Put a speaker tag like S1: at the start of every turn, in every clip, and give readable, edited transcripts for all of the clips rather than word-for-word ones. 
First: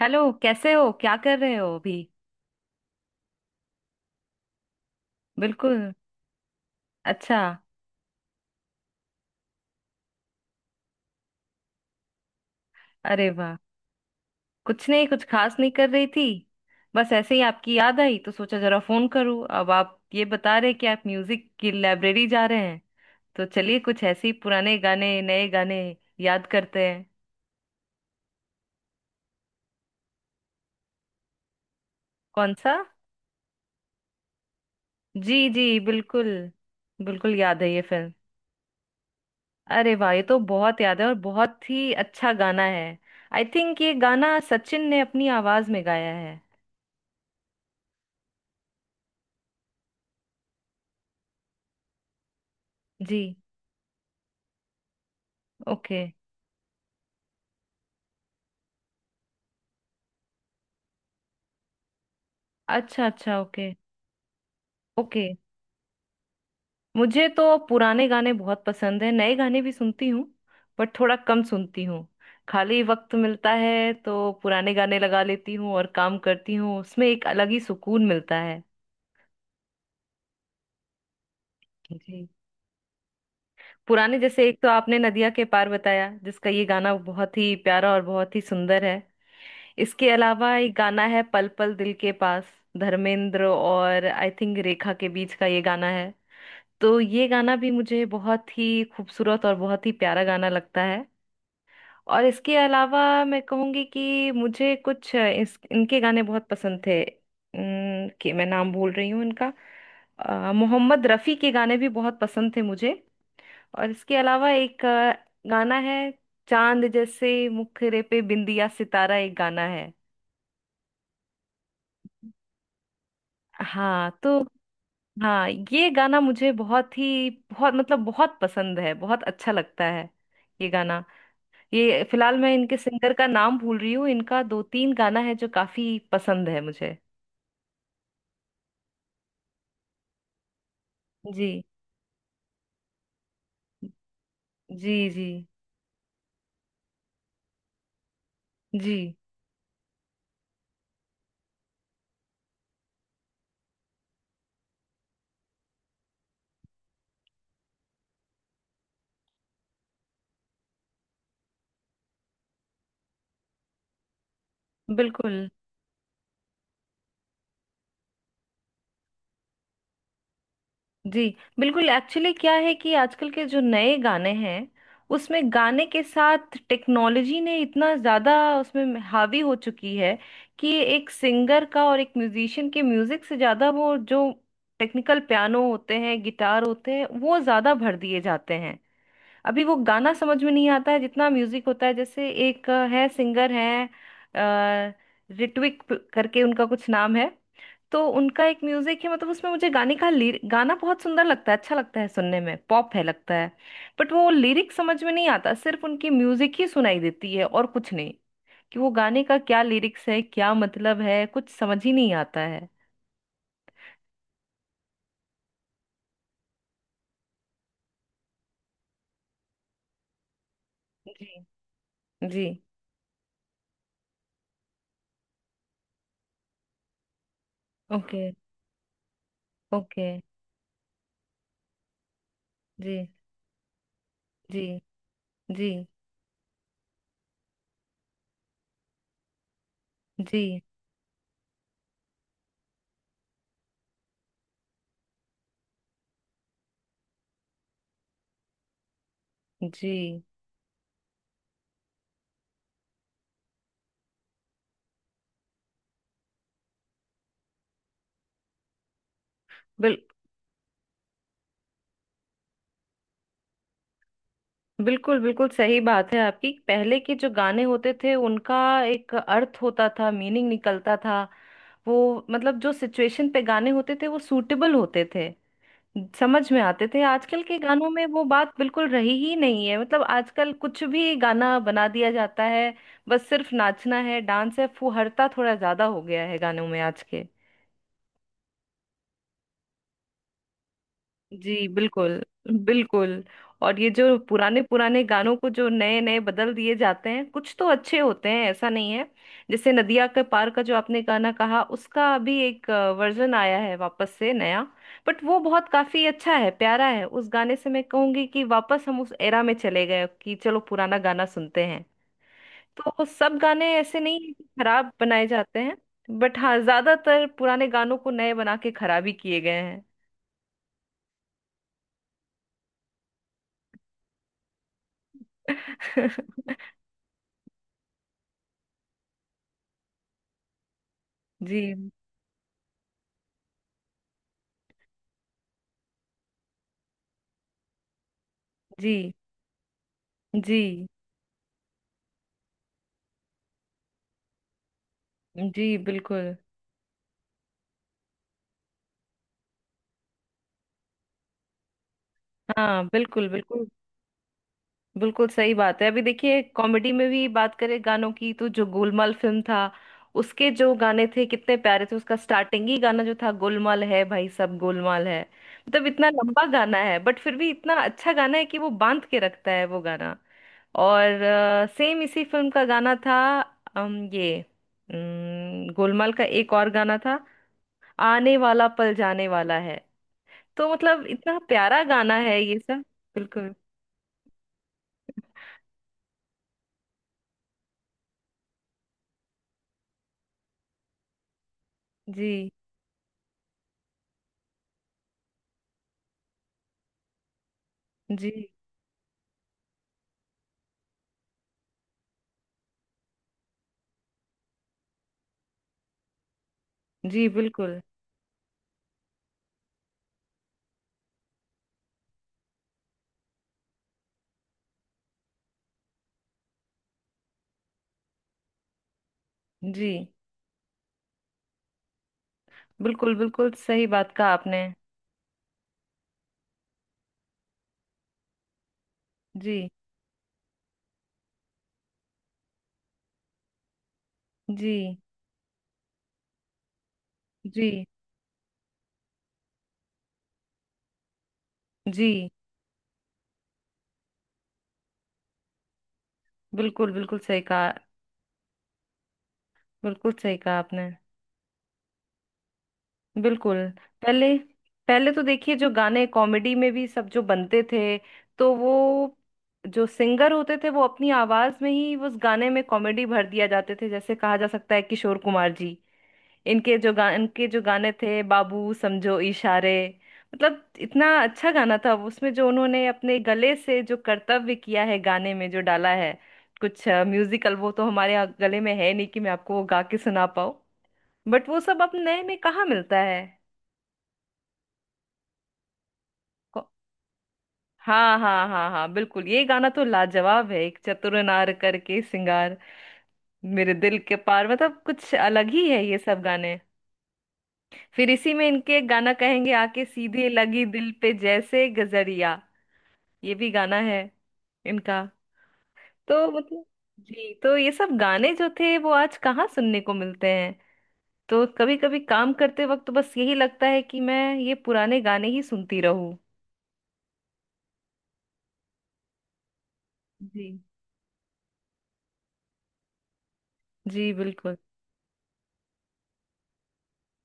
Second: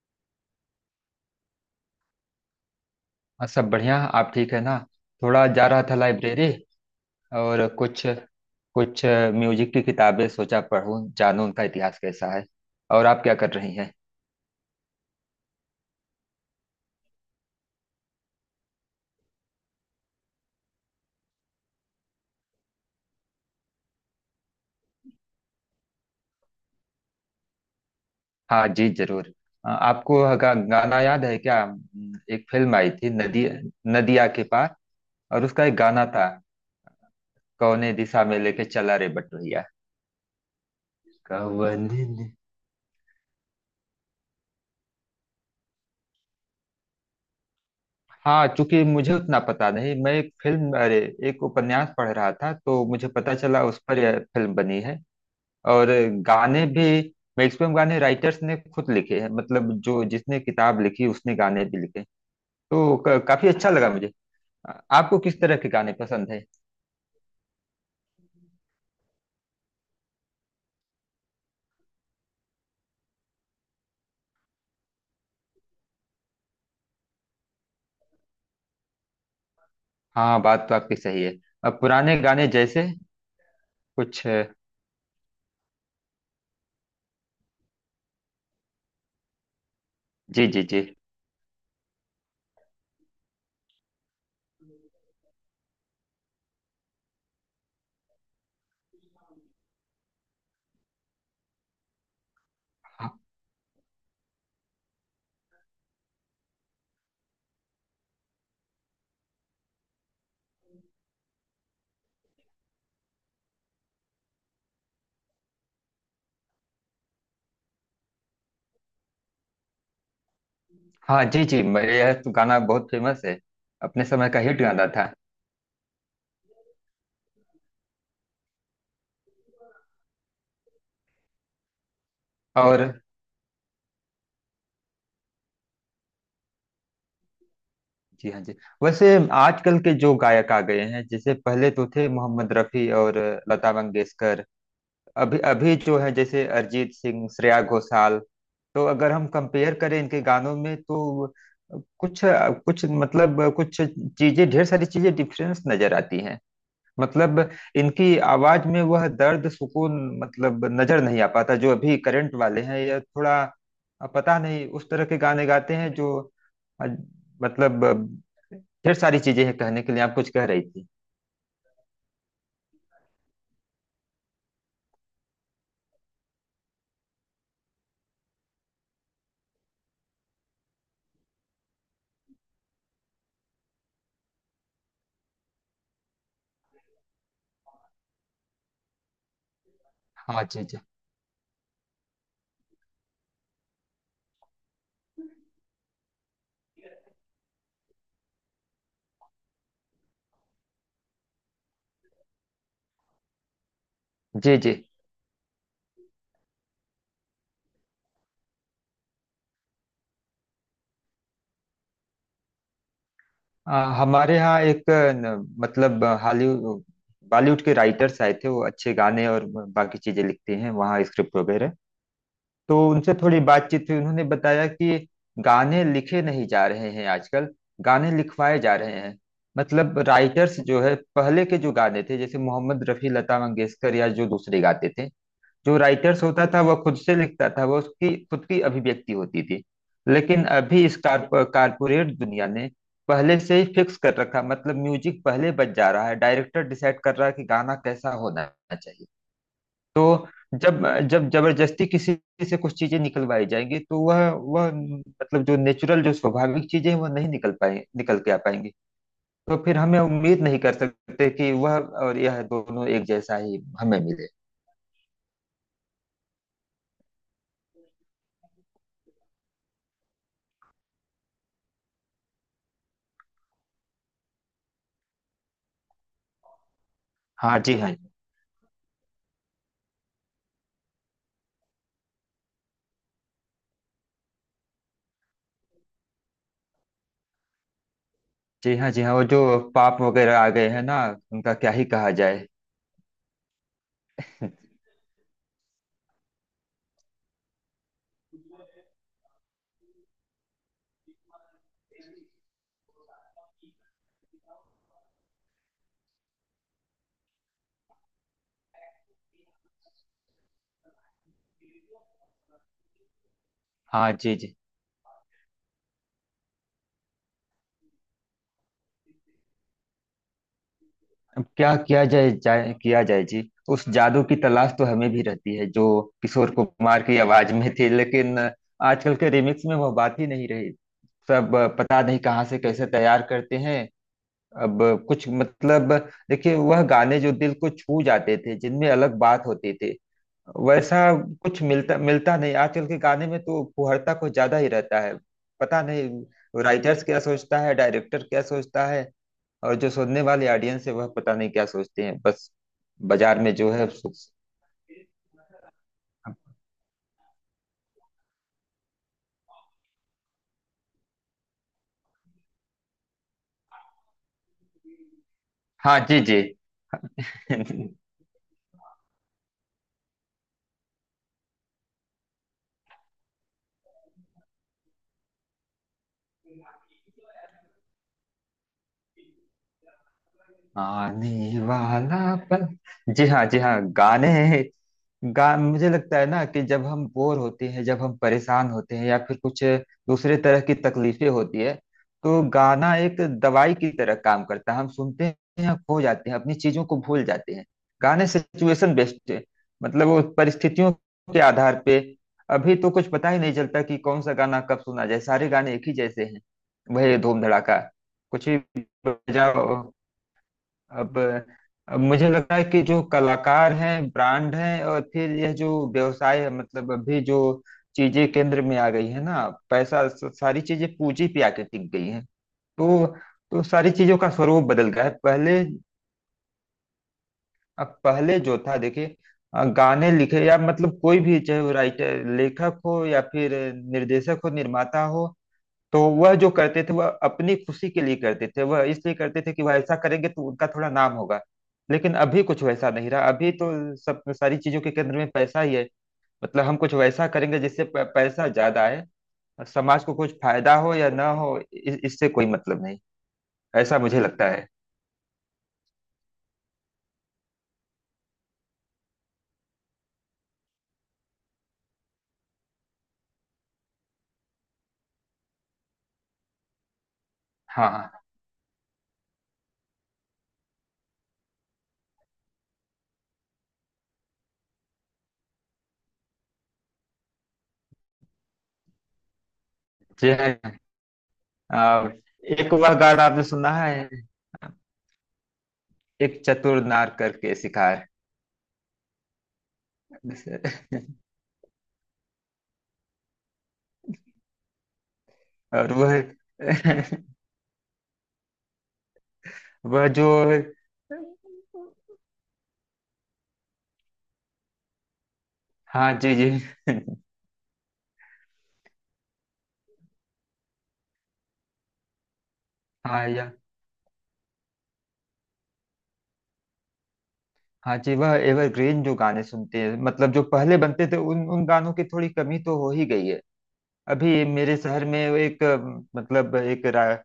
S1: Hello, कैसे हो? क्या कर रहे हो अभी?
S2: हाँ, सब बढ़िया। आप ठीक है ना। थोड़ा जा
S1: बिल्कुल।
S2: रहा था लाइब्रेरी
S1: अच्छा।
S2: और कुछ कुछ म्यूजिक की किताबें, सोचा पढूं, जानूं उनका इतिहास कैसा है। और आप
S1: अरे
S2: क्या कर
S1: वाह!
S2: रही हैं।
S1: कुछ नहीं, कुछ खास नहीं कर रही थी। बस ऐसे ही आपकी याद आई तो सोचा जरा फोन करूं। अब आप ये बता रहे कि आप म्यूजिक की लाइब्रेरी जा रहे हैं, तो चलिए कुछ ऐसे ही पुराने गाने, नए गाने याद करते हैं।
S2: हाँ जी, जरूर। आपको गाना याद है क्या? एक
S1: कौन सा?
S2: फिल्म आई थी नदी, नदिया के पार, और
S1: जी जी,
S2: उसका एक गाना था,
S1: बिल्कुल। बिल्कुल याद है ये
S2: कौने
S1: फिल्म।
S2: दिशा में लेके चला रे बटोहिया।
S1: अरे वाह, ये तो बहुत याद है और बहुत
S2: कवन
S1: ही अच्छा
S2: ने-
S1: गाना है। आई थिंक ये गाना सचिन ने अपनी आवाज में गाया है।
S2: हाँ, चूंकि मुझे उतना पता नहीं। मैं एक फिल्म, अरे एक उपन्यास पढ़ रहा था, तो मुझे
S1: जी।
S2: पता चला उस पर यह फिल्म बनी है। और
S1: ओके।
S2: गाने भी, मैक्सिमम गाने राइटर्स ने खुद लिखे हैं। मतलब जो जिसने किताब लिखी उसने गाने भी लिखे। तो
S1: अच्छा अच्छा,
S2: काफी
S1: ओके।
S2: अच्छा लगा मुझे। आ- आपको
S1: ओके।
S2: किस तरह के गाने पसंद है?
S1: मुझे तो पुराने गाने बहुत पसंद है, नए गाने भी सुनती हूँ। बट थोड़ा कम सुनती हूँ। खाली वक्त मिलता है तो पुराने गाने लगा लेती हूँ और काम करती हूँ, उसमें एक अलग ही सुकून मिलता है।
S2: हाँ, बात तो आपकी सही है। अब पुराने
S1: जी।
S2: गाने जैसे,
S1: पुराने
S2: कुछ।
S1: जैसे, एक तो आपने नदिया के पार बताया, जिसका ये गाना बहुत ही प्यारा और बहुत ही सुंदर है। इसके
S2: जी
S1: अलावा
S2: जी
S1: एक
S2: जी।
S1: गाना है, पल पल दिल के पास। धर्मेंद्र और आई थिंक रेखा के बीच का ये गाना है। तो ये गाना भी मुझे बहुत ही खूबसूरत और बहुत ही प्यारा गाना लगता है। और इसके अलावा
S2: हाँ।
S1: मैं कहूँगी कि मुझे कुछ इनके गाने बहुत पसंद थे, कि मैं नाम भूल रही हूँ इनका। मोहम्मद रफ़ी के गाने भी बहुत पसंद थे मुझे। और इसके अलावा एक गाना है, चांद जैसे मुखरे पे बिंदिया सितारा, एक गाना है।
S2: हाँ, जी जी। यह तो गाना बहुत फेमस है। अपने
S1: हाँ
S2: समय का
S1: तो,
S2: हिट गाना था।
S1: हाँ, ये गाना मुझे बहुत ही बहुत मतलब बहुत पसंद है, बहुत अच्छा लगता है ये गाना। ये फिलहाल मैं इनके
S2: और
S1: सिंगर का नाम भूल रही हूँ। इनका दो तीन गाना है जो काफी पसंद है मुझे।
S2: जी हाँ जी। वैसे आजकल के जो गायक आ गए हैं, जैसे
S1: जी।
S2: पहले तो थे मोहम्मद रफी और लता मंगेशकर,
S1: जी। जी।
S2: अभी अभी जो है जैसे अरिजीत सिंह, श्रेया घोषाल। तो
S1: जी।
S2: अगर हम कंपेयर करें इनके गानों में, तो कुछ कुछ मतलब कुछ चीजें, ढेर सारी चीजें डिफरेंस नजर आती हैं। मतलब इनकी आवाज में वह दर्द, सुकून, मतलब नजर नहीं आ पाता, जो अभी करंट वाले हैं, या थोड़ा पता नहीं उस तरह के
S1: बिल्कुल।
S2: गाने गाते हैं जो अ, मतलब ढेर सारी चीजें हैं कहने के लिए। आप कुछ कह रही थी।
S1: जी। बिल्कुल, एक्चुअली क्या है कि आजकल के जो नए गाने हैं, उसमें गाने के साथ टेक्नोलॉजी ने इतना ज्यादा उसमें हावी हो चुकी है, कि एक सिंगर का और एक म्यूजिशियन के म्यूजिक से ज्यादा वो जो टेक्निकल पियानो होते हैं, गिटार होते हैं, वो ज्यादा भर दिए जाते हैं। अभी वो गाना समझ
S2: हाँ
S1: में
S2: जी
S1: नहीं
S2: जी।
S1: आता है, जितना म्यूजिक होता है। जैसे एक है, सिंगर है, अ, करके उनका कुछ नाम है। तो उनका एक म्यूजिक है, मतलब उसमें मुझे गाने का गाना बहुत सुंदर लगता है, अच्छा लगता है सुनने में, पॉप है लगता है। बट वो
S2: जी
S1: लिरिक
S2: जी।
S1: समझ में नहीं आता, सिर्फ उनकी म्यूजिक ही सुनाई देती है और कुछ नहीं। कि वो गाने का क्या लिरिक्स है, क्या मतलब है, कुछ समझ ही नहीं आता है।
S2: हमारे यहाँ एक न, मतलब हॉलीवुड बॉलीवुड के राइटर्स आए थे। वो अच्छे गाने और बाकी चीजें लिखते हैं, वहाँ स्क्रिप्ट
S1: जी।
S2: वगैरह।
S1: जी।
S2: तो उनसे थोड़ी बातचीत हुई। उन्होंने बताया कि गाने लिखे नहीं जा रहे हैं आजकल, गाने
S1: ओके।
S2: लिखवाए जा रहे हैं। मतलब
S1: ओके।
S2: राइटर्स जो है, पहले के जो गाने थे जैसे मोहम्मद रफ़ी,
S1: जी।
S2: लता मंगेशकर, या जो दूसरे
S1: जी।
S2: गाते थे,
S1: जी।
S2: जो राइटर्स होता था वह खुद से लिखता था, वह उसकी खुद की अभिव्यक्ति होती थी। लेकिन
S1: जी।
S2: अभी इस कारपोरेट दुनिया ने पहले से ही फिक्स कर रखा। मतलब म्यूजिक पहले बज जा रहा है, डायरेक्टर डिसाइड कर रहा है कि गाना कैसा होना चाहिए। तो
S1: जी।
S2: जब जब जबरदस्ती किसी से कुछ चीजें निकलवाई जाएंगी, तो वह मतलब जो नेचुरल, जो स्वाभाविक चीजें हैं, वह नहीं निकल के आ पाएंगी। तो फिर हमें
S1: बिल्कुल।
S2: उम्मीद नहीं कर सकते कि वह और यह दोनों एक जैसा ही हमें मिले।
S1: बिल्कुल। बिल्कुल सही बात है आपकी। पहले के जो गाने होते थे, उनका एक अर्थ होता था, मीनिंग निकलता था। वो मतलब जो सिचुएशन पे गाने होते थे वो सूटेबल होते थे, समझ में आते थे। आजकल के
S2: हाँ जी।
S1: गानों
S2: हाँ।
S1: में वो बात बिल्कुल रही ही नहीं है। मतलब आजकल कुछ भी गाना बना दिया जाता है। बस सिर्फ नाचना है, डांस है, फुहरता थोड़ा ज्यादा हो गया है गानों में आज के।
S2: जी हाँ जी हाँ। वो जो पाप वगैरह आ गए हैं ना, उनका
S1: जी।
S2: क्या ही कहा
S1: बिल्कुल।
S2: जाए।
S1: बिल्कुल। और ये जो पुराने पुराने गानों को जो नए नए बदल दिए जाते हैं, कुछ तो अच्छे होते हैं, ऐसा नहीं है। जैसे नदिया के पार का जो आपने गाना कहा, उसका अभी एक वर्जन आया है वापस से, नया। बट वो बहुत काफी अच्छा है, प्यारा है। उस गाने से मैं कहूंगी कि वापस हम उस एरा में चले गए कि चलो पुराना गाना सुनते हैं। तो वो सब गाने ऐसे
S2: हाँ
S1: नहीं है
S2: जी
S1: कि
S2: जी।
S1: खराब बनाए जाते हैं। बट हाँ, ज्यादातर पुराने गानों को नए बना के खराब ही किए गए हैं।
S2: अब क्या किया जाए जी। उस जादू की तलाश तो हमें भी रहती है, जो किशोर कुमार की आवाज में थी। लेकिन आजकल के रिमिक्स में वो बात ही नहीं रही। सब,
S1: जी।
S2: पता नहीं कहाँ से कैसे तैयार करते हैं। अब कुछ, मतलब देखिए, वह गाने जो दिल को छू जाते थे, जिनमें
S1: जी।
S2: अलग बात होती थी,
S1: जी।
S2: वैसा कुछ मिलता मिलता नहीं। आजकल के गाने में तो फुहड़ता कुछ ज्यादा ही रहता है।
S1: जी।
S2: पता
S1: बिल्कुल।
S2: नहीं राइटर्स क्या सोचता है, डायरेक्टर क्या सोचता है, और जो सुनने वाले ऑडियंस है, वह पता नहीं क्या सोचते हैं। बस
S1: हाँ। बिल्कुल
S2: बाजार में
S1: बिल्कुल,
S2: जो है
S1: बिल्कुल सही बात है। अभी देखिए, कॉमेडी में भी बात करें गानों की, तो जो गोलमाल फिल्म था, उसके जो गाने थे कितने प्यारे थे। उसका स्टार्टिंग ही गाना जो था, गोलमाल है भाई सब गोलमाल है। मतलब
S2: हाँ
S1: इतना
S2: जी जी।
S1: लंबा गाना है, बट फिर भी इतना अच्छा गाना है कि वो बांध के रखता है वो गाना। और सेम इसी फिल्म का गाना था, ये गोलमाल का एक और गाना था, आने वाला पल जाने वाला है। तो मतलब इतना
S2: आने
S1: प्यारा गाना
S2: वाला
S1: है ये
S2: पल।
S1: सब।
S2: जी हाँ
S1: बिल्कुल।
S2: जी हाँ। गाने गा मुझे लगता है ना, कि जब हम बोर होते हैं, जब हम परेशान होते हैं, या फिर कुछ दूसरे तरह की तकलीफें होती है, तो
S1: जी।
S2: गाना एक दवाई की तरह काम करता है। हम सुनते हैं और खो जाते हैं, अपनी चीजों को भूल जाते हैं। गाने
S1: जी।
S2: सिचुएशन बेस्ड है। मतलब वो परिस्थितियों के आधार पे। अभी तो कुछ पता ही नहीं चलता कि कौन सा गाना कब सुना जाए, सारे गाने एक ही जैसे हैं। वही
S1: जी।
S2: धूम धड़ाका,
S1: बिल्कुल।
S2: कुछ भी बजाओ। अब अब मुझे लगता है कि जो कलाकार हैं, ब्रांड हैं, और फिर यह जो व्यवसाय है, मतलब अभी जो चीजें केंद्र में आ गई है ना,
S1: जी।
S2: पैसा, सारी चीजें पूंजी पे आके टिक गई हैं। तो
S1: बिल्कुल बिल्कुल,
S2: तो
S1: सही
S2: सारी
S1: बात
S2: चीजों
S1: कहा
S2: का स्वरूप
S1: आपने।
S2: बदल गया है। पहले जो था देखिए,
S1: जी।
S2: गाने लिखे, या मतलब कोई भी, चाहे वो राइटर, लेखक हो, या फिर निर्देशक हो,
S1: जी।
S2: निर्माता हो, तो वह जो करते थे वह अपनी
S1: जी।
S2: खुशी के लिए करते थे। वह इसलिए करते थे कि वह ऐसा करेंगे तो उनका थोड़ा नाम होगा। लेकिन
S1: जी।
S2: अभी कुछ वैसा नहीं रहा। अभी तो सब, सारी चीजों के केंद्र में पैसा ही है। मतलब हम
S1: बिल्कुल।
S2: कुछ
S1: बिल्कुल
S2: वैसा
S1: सही
S2: करेंगे
S1: कहा।
S2: जिससे पैसा ज्यादा आए, और समाज
S1: बिल्कुल
S2: को कुछ
S1: सही कहा
S2: फायदा
S1: आपने।
S2: हो या ना हो, इससे कोई मतलब नहीं।
S1: बिल्कुल।
S2: ऐसा मुझे
S1: पहले,
S2: लगता है।
S1: पहले तो देखिए, जो गाने कॉमेडी में भी सब जो बनते थे, तो वो जो सिंगर होते थे वो अपनी आवाज में ही उस गाने में कॉमेडी भर दिया जाते थे। जैसे कहा जा सकता है किशोर कुमार जी, इनके जो
S2: हाँ।
S1: गाने थे,
S2: हाँ
S1: बाबू समझो इशारे। मतलब इतना अच्छा गाना था, उसमें जो उन्होंने अपने गले से जो कर्तव्य किया है, गाने में जो डाला है, कुछ म्यूजिकल, वो तो हमारे यहाँ गले में है नहीं कि मैं आपको वो गा के सुना
S2: जी
S1: पाऊँ।
S2: है।
S1: बट वो सब अब
S2: आ,
S1: नए में कहाँ
S2: एक वह
S1: मिलता है?
S2: गाना आपने सुना है, एक
S1: को-
S2: चतुर नार करके शिकार।
S1: हाँ हाँ हाँ हाँ, बिल्कुल, ये गाना तो लाजवाब है। एक चतुर नार करके सिंगार मेरे दिल के पार, मतलब कुछ अलग ही है
S2: और
S1: ये सब
S2: वह
S1: गाने। फिर इसी में इनके एक गाना कहेंगे, आके
S2: वह जो।
S1: सीधे लगी दिल पे जैसे गजरिया, ये भी गाना है इनका।
S2: हाँ
S1: तो
S2: जी जी।
S1: मतलब, जी, तो ये सब गाने जो थे वो आज कहाँ सुनने को मिलते हैं? तो कभी कभी काम करते वक्त तो बस
S2: हाँ।
S1: यही
S2: या
S1: लगता है कि मैं ये पुराने गाने ही सुनती रहूं।
S2: हाँ जी, वह एवरग्रीन जो गाने सुनते हैं, मतलब जो
S1: जी।
S2: पहले बनते थे, उन उन गानों की थोड़ी कमी तो हो ही गई है।
S1: जी।
S2: अभी
S1: बिल्कुल।
S2: मेरे शहर में वो एक मतलब एक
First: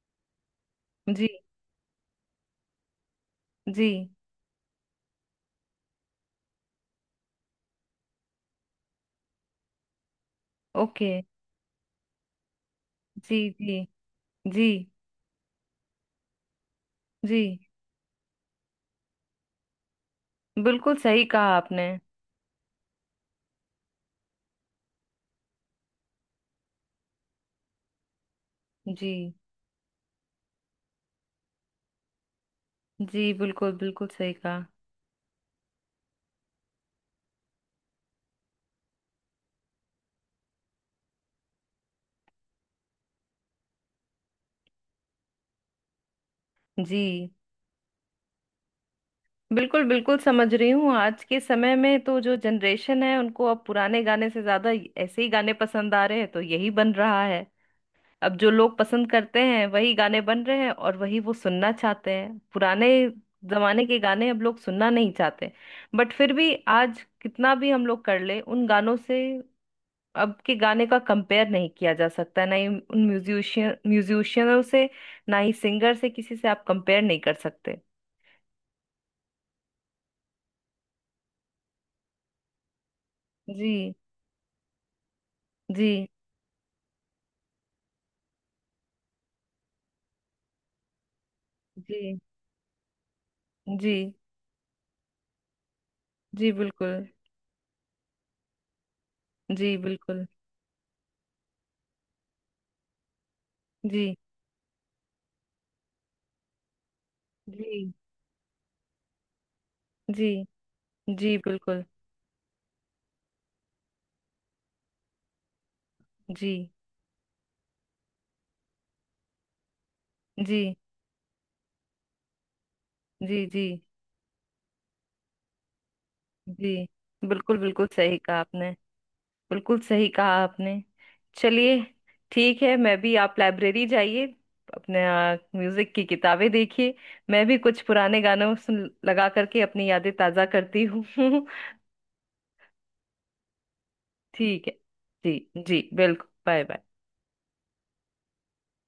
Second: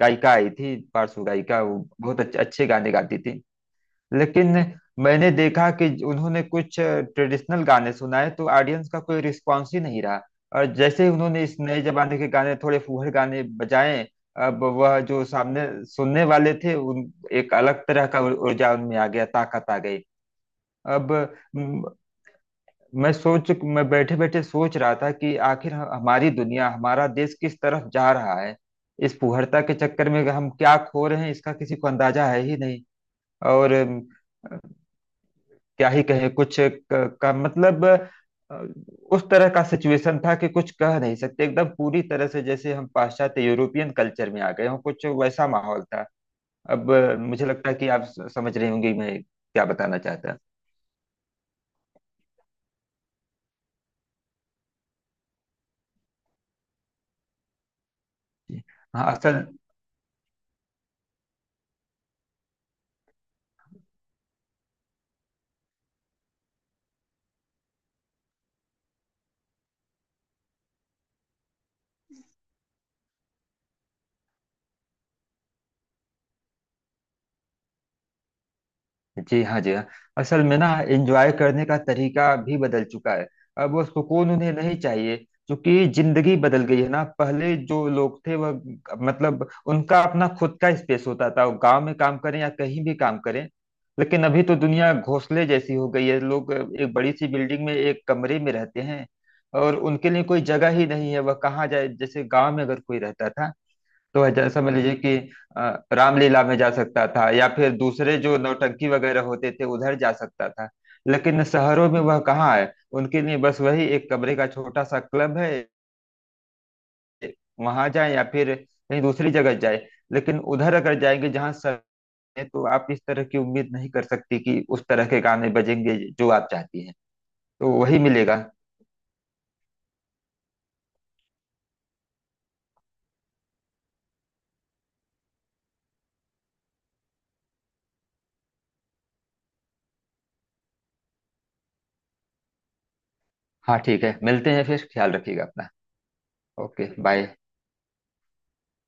S2: गायिका आई थी, पार्श्व
S1: जी।
S2: गायिका, वो बहुत अच्छे अच्छे गाने गाती थी।
S1: जी।
S2: लेकिन मैंने देखा कि उन्होंने कुछ ट्रेडिशनल गाने सुनाए, तो ऑडियंस का कोई रिस्पॉन्स ही नहीं रहा। और जैसे ही
S1: ओके।
S2: उन्होंने इस नए जमाने के गाने, थोड़े फूहड़
S1: जी।
S2: गाने
S1: जी।
S2: बजाए, अब
S1: जी।
S2: वह जो सामने सुनने वाले थे, उन
S1: जी।
S2: एक अलग तरह का ऊर्जा उनमें आ गया, ताकत आ गई।
S1: बिल्कुल
S2: अब
S1: सही कहा
S2: म,
S1: आपने।
S2: मैं बैठे बैठे सोच रहा था कि आखिर हमारी दुनिया, हमारा देश किस तरफ जा रहा है।
S1: जी।
S2: इस फूहड़ता के चक्कर में हम क्या खो रहे हैं, इसका किसी को अंदाजा है ही नहीं।
S1: जी। बिल्कुल।
S2: और
S1: बिल्कुल सही कहा।
S2: क्या ही कहे, कुछ क- का मतलब अ, उस तरह का सिचुएशन था कि कुछ कह नहीं सकते। एकदम पूरी तरह से जैसे हम पाश्चात्य, यूरोपियन कल्चर में आ गए हों, कुछ वैसा माहौल था। अब
S1: जी।
S2: मुझे लगता है कि आप समझ रहे होंगे मैं क्या
S1: बिल्कुल,
S2: बताना
S1: बिल्कुल
S2: चाहता
S1: समझ रही हूँ। आज के समय में तो जो जनरेशन है, उनको अब पुराने गाने से ज्यादा ऐसे ही गाने पसंद आ रहे हैं, तो यही बन रहा है। अब जो
S2: हूं।
S1: लोग
S2: हाँ
S1: पसंद करते
S2: असल
S1: हैं वही गाने बन रहे हैं, और वही वो सुनना चाहते हैं। पुराने जमाने के गाने अब लोग सुनना नहीं चाहते। बट फिर भी आज कितना भी हम लोग कर ले, उन गानों से अब के गाने का कंपेयर नहीं किया जा सकता, ना ही उन म्यूजिशियनों से, ना ही सिंगर से, किसी से आप कंपेयर नहीं कर सकते।
S2: जी हाँ, जी हाँ। असल में ना, एंजॉय करने का तरीका भी बदल चुका है। अब
S1: जी।
S2: वो सुकून उन्हें नहीं चाहिए। क्योंकि
S1: जी।
S2: जिंदगी बदल गई है ना। पहले जो लोग थे, वह मतलब उनका अपना खुद का स्पेस होता था। वो गांव में काम
S1: जी।
S2: करें या कहीं भी काम करें,
S1: जी।
S2: लेकिन अभी तो दुनिया घोंसले जैसी हो गई है।
S1: जी।
S2: लोग एक
S1: बिल्कुल।
S2: बड़ी सी बिल्डिंग में एक कमरे में रहते हैं,
S1: जी।
S2: और उनके लिए
S1: बिल्कुल।
S2: कोई जगह ही नहीं है। वह कहाँ जाए? जैसे गांव में अगर कोई रहता था,
S1: जी।
S2: तो है जैसा समझ लीजिए कि रामलीला में जा सकता था, या फिर
S1: जी।
S2: दूसरे जो नौटंकी वगैरह होते थे उधर जा
S1: जी।
S2: सकता था।
S1: जी।
S2: लेकिन
S1: बिल्कुल।
S2: शहरों में वह कहाँ है? उनके लिए बस वही एक कमरे का छोटा सा क्लब है।
S1: जी।
S2: वहां जाए, या फिर कहीं दूसरी जगह जाए। लेकिन
S1: जी।
S2: उधर अगर जाएंगे जहाँ सर है, तो आप इस तरह की
S1: जी। जी।
S2: उम्मीद नहीं कर सकती कि उस तरह के गाने बजेंगे जो आप
S1: जी।
S2: चाहती हैं।
S1: बिल्कुल,
S2: तो
S1: बिल्कुल
S2: वही
S1: सही
S2: मिलेगा।
S1: कहा आपने। बिल्कुल सही कहा आपने। चलिए, ठीक है। मैं भी, आप लाइब्रेरी जाइए, अपने म्यूजिक की किताबें देखिए, मैं भी कुछ पुराने गानों सुन लगा करके अपनी यादें ताजा करती हूँ।
S2: हाँ ठीक है, मिलते हैं
S1: ठीक है।
S2: फिर। ख्याल रखिएगा
S1: जी।
S2: अपना।
S1: जी, बिल्कुल। Bye bye.
S2: Okay bye.